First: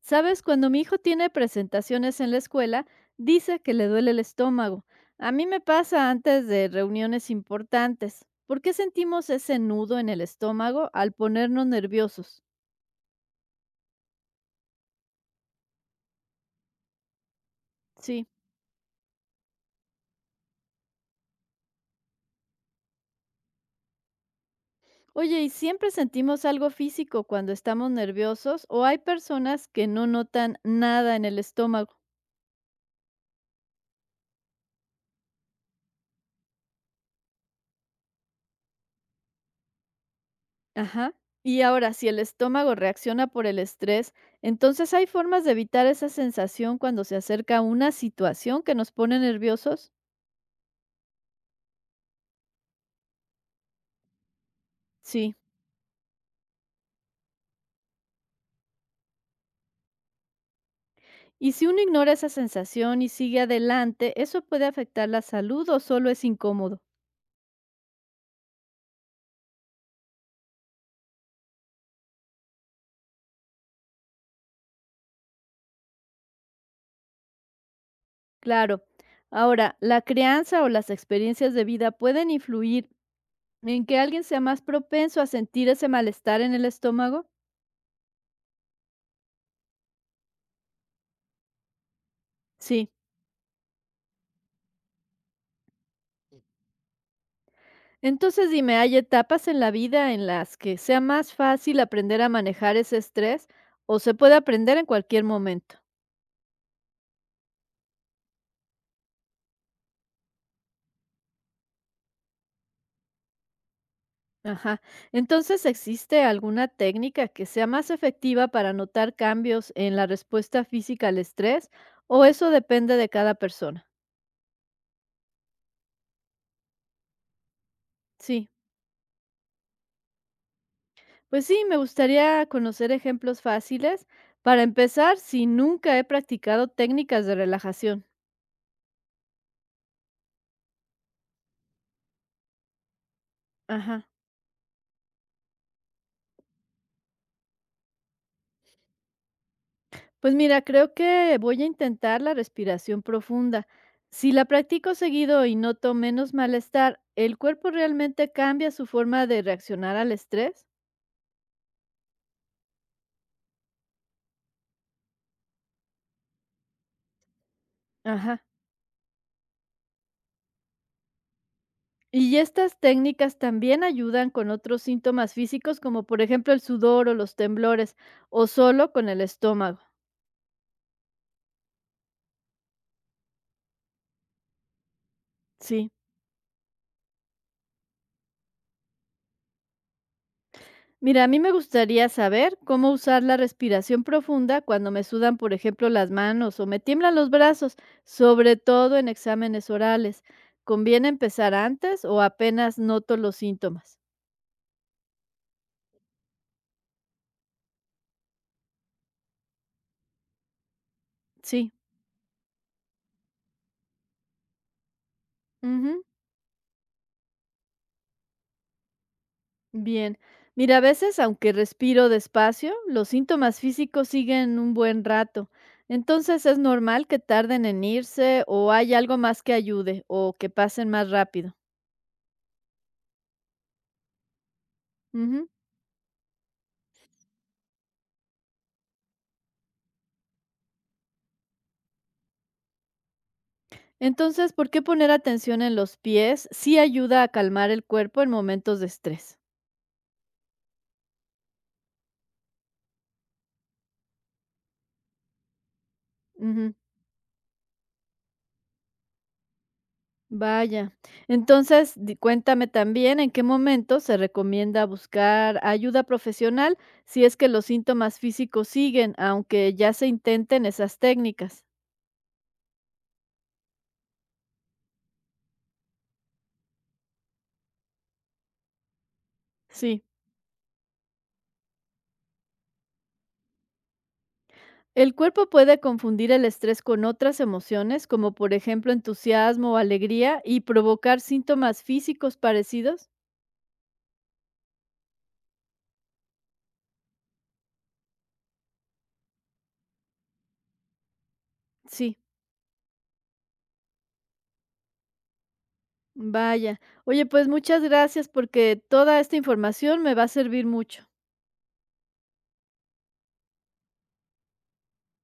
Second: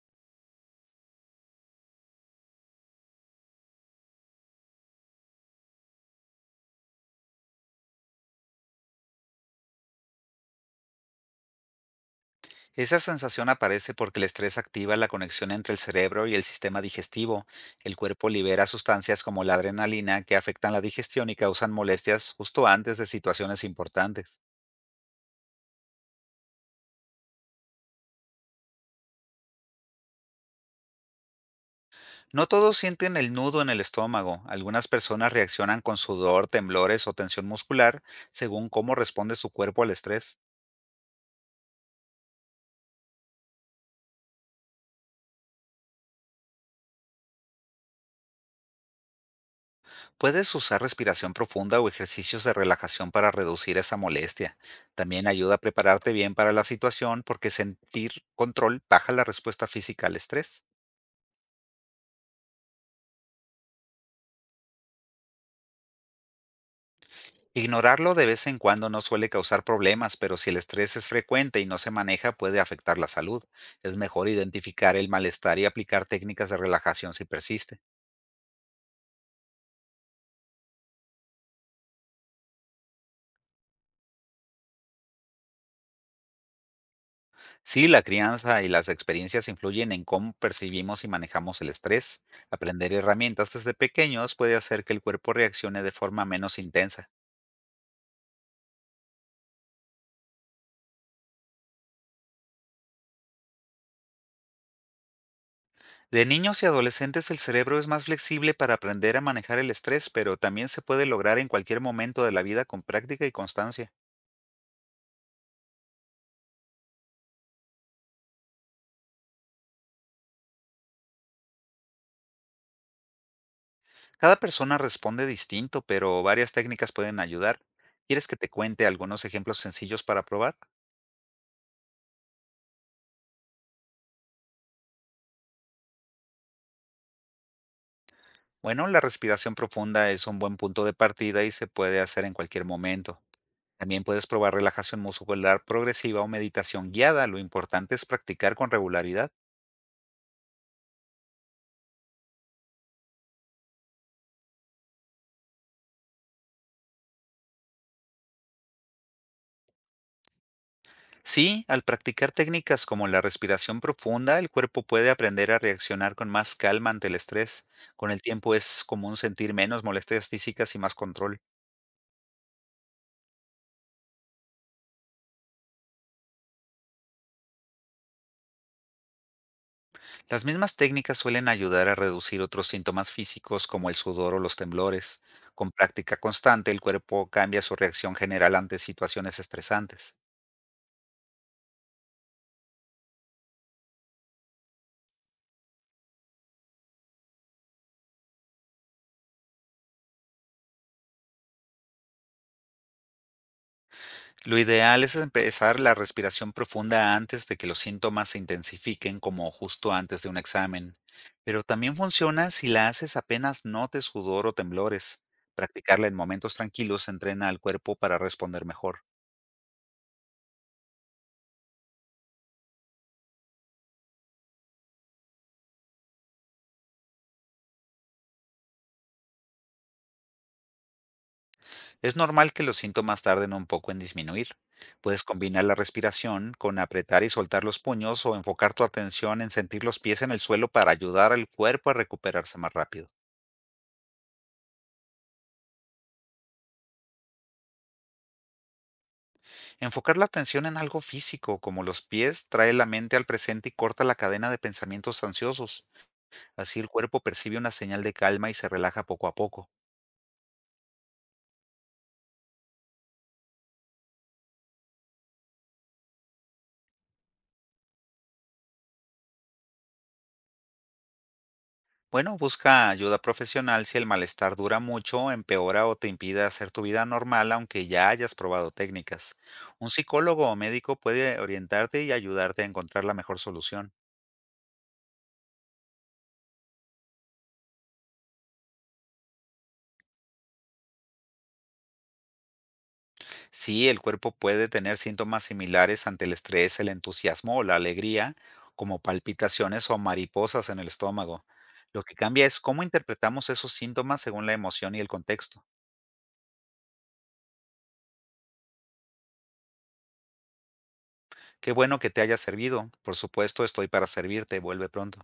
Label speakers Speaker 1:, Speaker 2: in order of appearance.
Speaker 1: Sabes, cuando mi hijo tiene presentaciones en la escuela, dice que le duele el estómago. A mí me pasa antes de reuniones importantes. ¿Por qué sentimos ese nudo en el estómago al ponernos nerviosos?
Speaker 2: Esa sensación aparece porque el estrés activa la conexión entre el cerebro y el sistema digestivo. El
Speaker 1: Sí.
Speaker 2: cuerpo libera sustancias como la adrenalina que afectan la digestión y causan molestias justo antes de situaciones importantes.
Speaker 1: Oye, ¿y siempre sentimos algo físico cuando estamos nerviosos o hay personas que no notan nada en el estómago?
Speaker 2: No todos sienten el nudo en el estómago. Algunas personas reaccionan con sudor, temblores o tensión muscular según cómo responde su cuerpo al estrés.
Speaker 1: Ajá. Y ahora, si el estómago reacciona por el estrés, entonces hay formas de evitar esa sensación cuando se acerca una situación que nos pone nerviosos.
Speaker 2: Puedes usar respiración profunda o ejercicios de relajación para reducir esa molestia. También
Speaker 1: Sí.
Speaker 2: ayuda a prepararte bien para la situación, porque sentir control baja la respuesta física al estrés.
Speaker 1: Y si uno ignora esa sensación y sigue adelante, ¿eso puede afectar la salud o solo es incómodo?
Speaker 2: Ignorarlo de vez en cuando no suele causar problemas, pero si el estrés es frecuente y no se maneja, puede afectar la salud. Es mejor identificar el malestar y aplicar técnicas de relajación si persiste.
Speaker 1: Claro. Ahora, ¿la crianza o las experiencias de vida pueden influir en que alguien sea más propenso a sentir ese malestar en el estómago?
Speaker 2: Sí, la crianza y las experiencias influyen en cómo percibimos y manejamos el estrés.
Speaker 1: Sí.
Speaker 2: Aprender herramientas desde pequeños puede hacer que el cuerpo reaccione de forma menos intensa.
Speaker 1: Entonces dime, ¿hay etapas en la vida en las que sea más fácil aprender a manejar ese estrés o se puede aprender en cualquier momento?
Speaker 2: De niños y adolescentes, el cerebro es más flexible para aprender a manejar el estrés, pero también se puede lograr en cualquier momento de la vida con práctica y constancia.
Speaker 1: Ajá. Entonces, ¿existe alguna técnica que sea más efectiva para notar cambios en la respuesta física al estrés o eso depende de cada persona?
Speaker 2: Cada persona responde distinto, pero varias técnicas pueden ayudar. ¿Quieres que te
Speaker 1: Sí.
Speaker 2: cuente algunos ejemplos sencillos para probar?
Speaker 1: Pues sí, me gustaría conocer ejemplos fáciles para empezar si nunca he practicado técnicas de relajación.
Speaker 2: Bueno, la respiración profunda es un buen punto de partida y se puede hacer en cualquier momento.
Speaker 1: Ajá.
Speaker 2: También puedes probar relajación muscular progresiva o meditación guiada. Lo importante es practicar con regularidad.
Speaker 1: Pues mira, creo que voy a intentar la respiración profunda. Si la practico seguido y noto menos malestar, ¿el cuerpo realmente cambia su forma de reaccionar al estrés?
Speaker 2: Sí, al practicar técnicas como la respiración profunda, el cuerpo puede aprender a reaccionar con más calma ante el estrés. Con el
Speaker 1: Ajá.
Speaker 2: tiempo es común sentir menos molestias físicas y más control.
Speaker 1: Y estas técnicas también ayudan con otros síntomas físicos, como por ejemplo el sudor o los temblores, o solo con el estómago.
Speaker 2: Las mismas técnicas suelen ayudar a reducir otros síntomas físicos, como el sudor o los temblores. Con
Speaker 1: Sí.
Speaker 2: práctica constante, el cuerpo cambia su reacción general ante situaciones estresantes.
Speaker 1: Mira, a mí me gustaría saber cómo usar la respiración profunda cuando me sudan, por ejemplo, las manos o me tiemblan los brazos, sobre todo en exámenes orales. ¿Conviene empezar antes o apenas noto los síntomas?
Speaker 2: Lo ideal es empezar la respiración profunda antes de que los síntomas se intensifiquen, como justo antes de un examen. Pero
Speaker 1: Sí.
Speaker 2: también funciona si la haces apenas notes sudor o temblores.
Speaker 1: Ujú.
Speaker 2: Practicarla en momentos tranquilos entrena al cuerpo para responder mejor.
Speaker 1: Bien, mira, a veces aunque respiro despacio, los síntomas físicos siguen un buen rato. Entonces es normal que tarden en irse o hay algo más que ayude o que pasen más rápido.
Speaker 2: Es normal que los síntomas tarden un poco en disminuir. Puedes
Speaker 1: Ujú.
Speaker 2: combinar la respiración con apretar y soltar los puños, o enfocar tu atención en sentir los pies en el suelo, para ayudar al cuerpo a recuperarse más rápido.
Speaker 1: Entonces, ¿por qué poner atención en los pies? Sí ayuda a calmar el cuerpo en momentos de estrés.
Speaker 2: Enfocar la atención en algo físico, como los pies, trae la mente al presente y corta la cadena de pensamientos ansiosos.
Speaker 1: Ujú.
Speaker 2: Así el cuerpo percibe una señal de calma y se relaja poco a poco.
Speaker 1: Vaya. Entonces, di cuéntame también en qué momento se recomienda buscar ayuda profesional si es que los síntomas físicos siguen, aunque ya se intenten esas técnicas.
Speaker 2: Bueno, busca ayuda profesional si el malestar dura mucho, empeora o te impide hacer tu vida normal, aunque ya hayas probado técnicas. Un
Speaker 1: Sí.
Speaker 2: psicólogo o médico puede orientarte y ayudarte a encontrar la mejor solución.
Speaker 1: El cuerpo puede confundir el estrés con otras emociones, como por ejemplo entusiasmo o alegría, y provocar síntomas físicos parecidos.
Speaker 2: Sí, el cuerpo puede tener síntomas similares ante el estrés, el entusiasmo o la alegría, como palpitaciones o mariposas en el estómago. Lo que
Speaker 1: Sí,
Speaker 2: cambia es cómo interpretamos esos síntomas según la emoción y el contexto.
Speaker 1: vaya. Oye, pues muchas gracias porque toda esta información me va a servir mucho.
Speaker 2: Qué bueno que te haya servido. Por supuesto, estoy para servirte. Vuelve pronto.